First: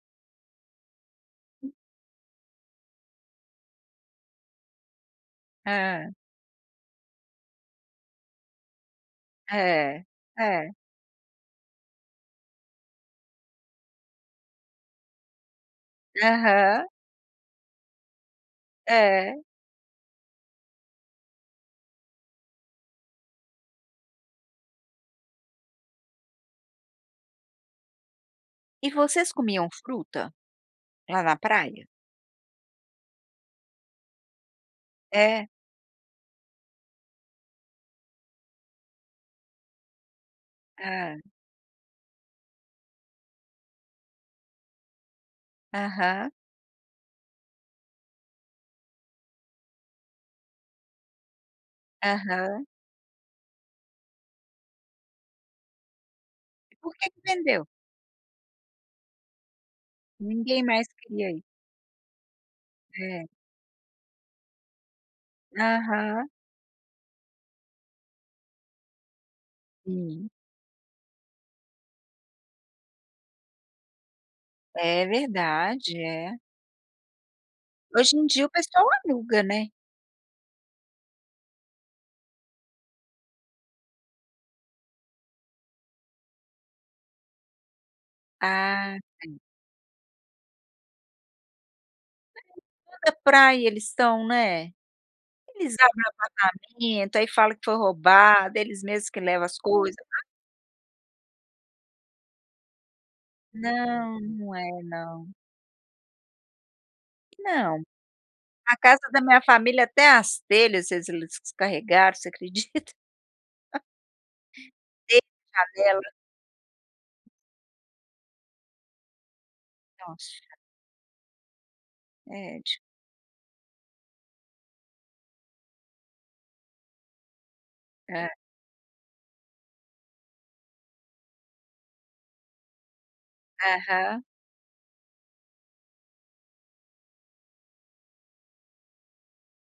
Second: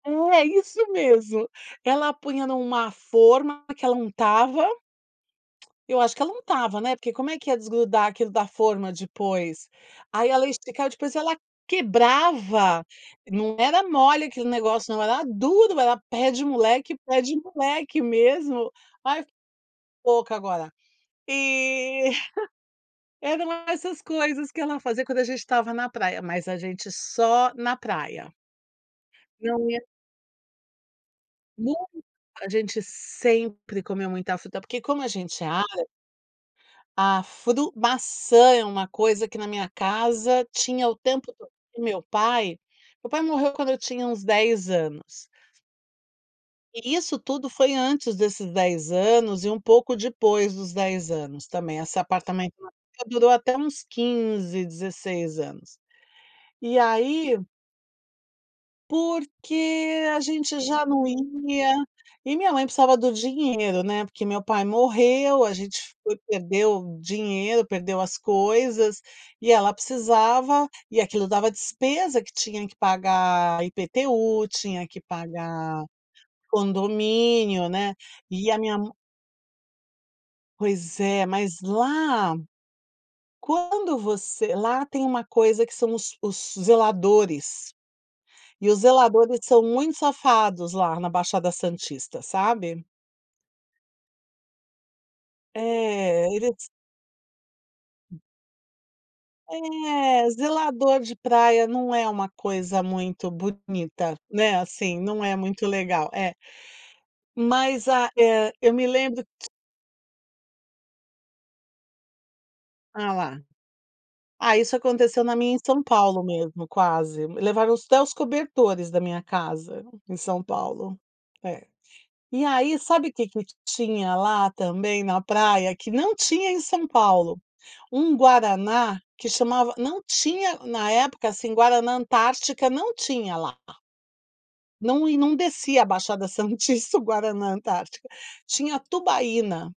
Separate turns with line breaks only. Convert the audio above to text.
É isso mesmo, ela punha em uma forma que ela untava, eu
É.
acho que ela untava, né, porque como é que ia desgrudar aquilo da forma depois.
É.
Aí ela
É.
esticava depois e ela quebrava, não era mole aquele negócio não, era duro, era
Aham.
pé-de-moleque, pé-de-moleque mesmo. Ai, fi
É.
boca agora. E eram essas coisas que ela fazia quando a gente estava na praia, mas a gente só na praia.
E vocês
Não
comiam
ia
fruta? Lá na
Nun
praia.
a gente sempre comeu muita fruta. Porque como a gente é
É?
árabe a fru maçã é uma coisa que na minha casa tinha o
Hã.
tempo todo, e meu pai meu pai morreu quando eu tinha uns 10 anos.
Aham.
E isso tudo foi antes desses 10 anos, e um pouco depois dos 10 anos também, essa apartamento
Aham.
na praia durou até uns 15, 16 anos. E
Porque que
aí.
vendeu?
Porque a gente
Ninguém
já
mais
não
queria isso.
ia, e minha mãe precisava do
É.
dinheiro, né, porque meu pai morreu, a gente foi
Aham.
perdeu dinheiro, perdeu as coisas, e ela
Hum.
precisava. E aquilo dava despesa que tinha que pagar IPTU, tinha que
É
pagar
verdade, é.
condomínio, né,
Hoje em dia o
e a minha
pessoal
mã
aluga, né.
Pois é, mas lá, quando você lá tem uma coisa que são os os zeladores. E os
Ah, sim.
zeladores são muito safados lá na Baixada Santista,
[unintelligible]
sabe.
toda praia eles estão né. Eles abrem o
É, eles
apartamento, aí fala que foi roubado eles mesmo que levam as coisa. [unintelligible]
É, zelador de praia não é uma coisa muito bonita,
Não, não
né,
é
assim. Não
não.
é muito legal é,
Não,
mas, ah, eh, eu
a
me
casa da
lembro
minha família, até as telhas se eles descarregaram, você acredita?
Ah lá. Ah isso
Telha,
aconteceu na minha em São
janela.
Paulo mesmo, quase, levaram até os cobertores da minha casa, em
Nossa.
São Paulo. É, e
É di
aí sabe o que que tinha lá também na praia que não tinha em São Paulo. Um
Hã.
guaraná, que chamava não tinha na época, assim, Guaraná Antártica não tinha lá.
Aham.
Não e não descia a Baixada Santista, o Guaraná Antártica, tinha Tubaína.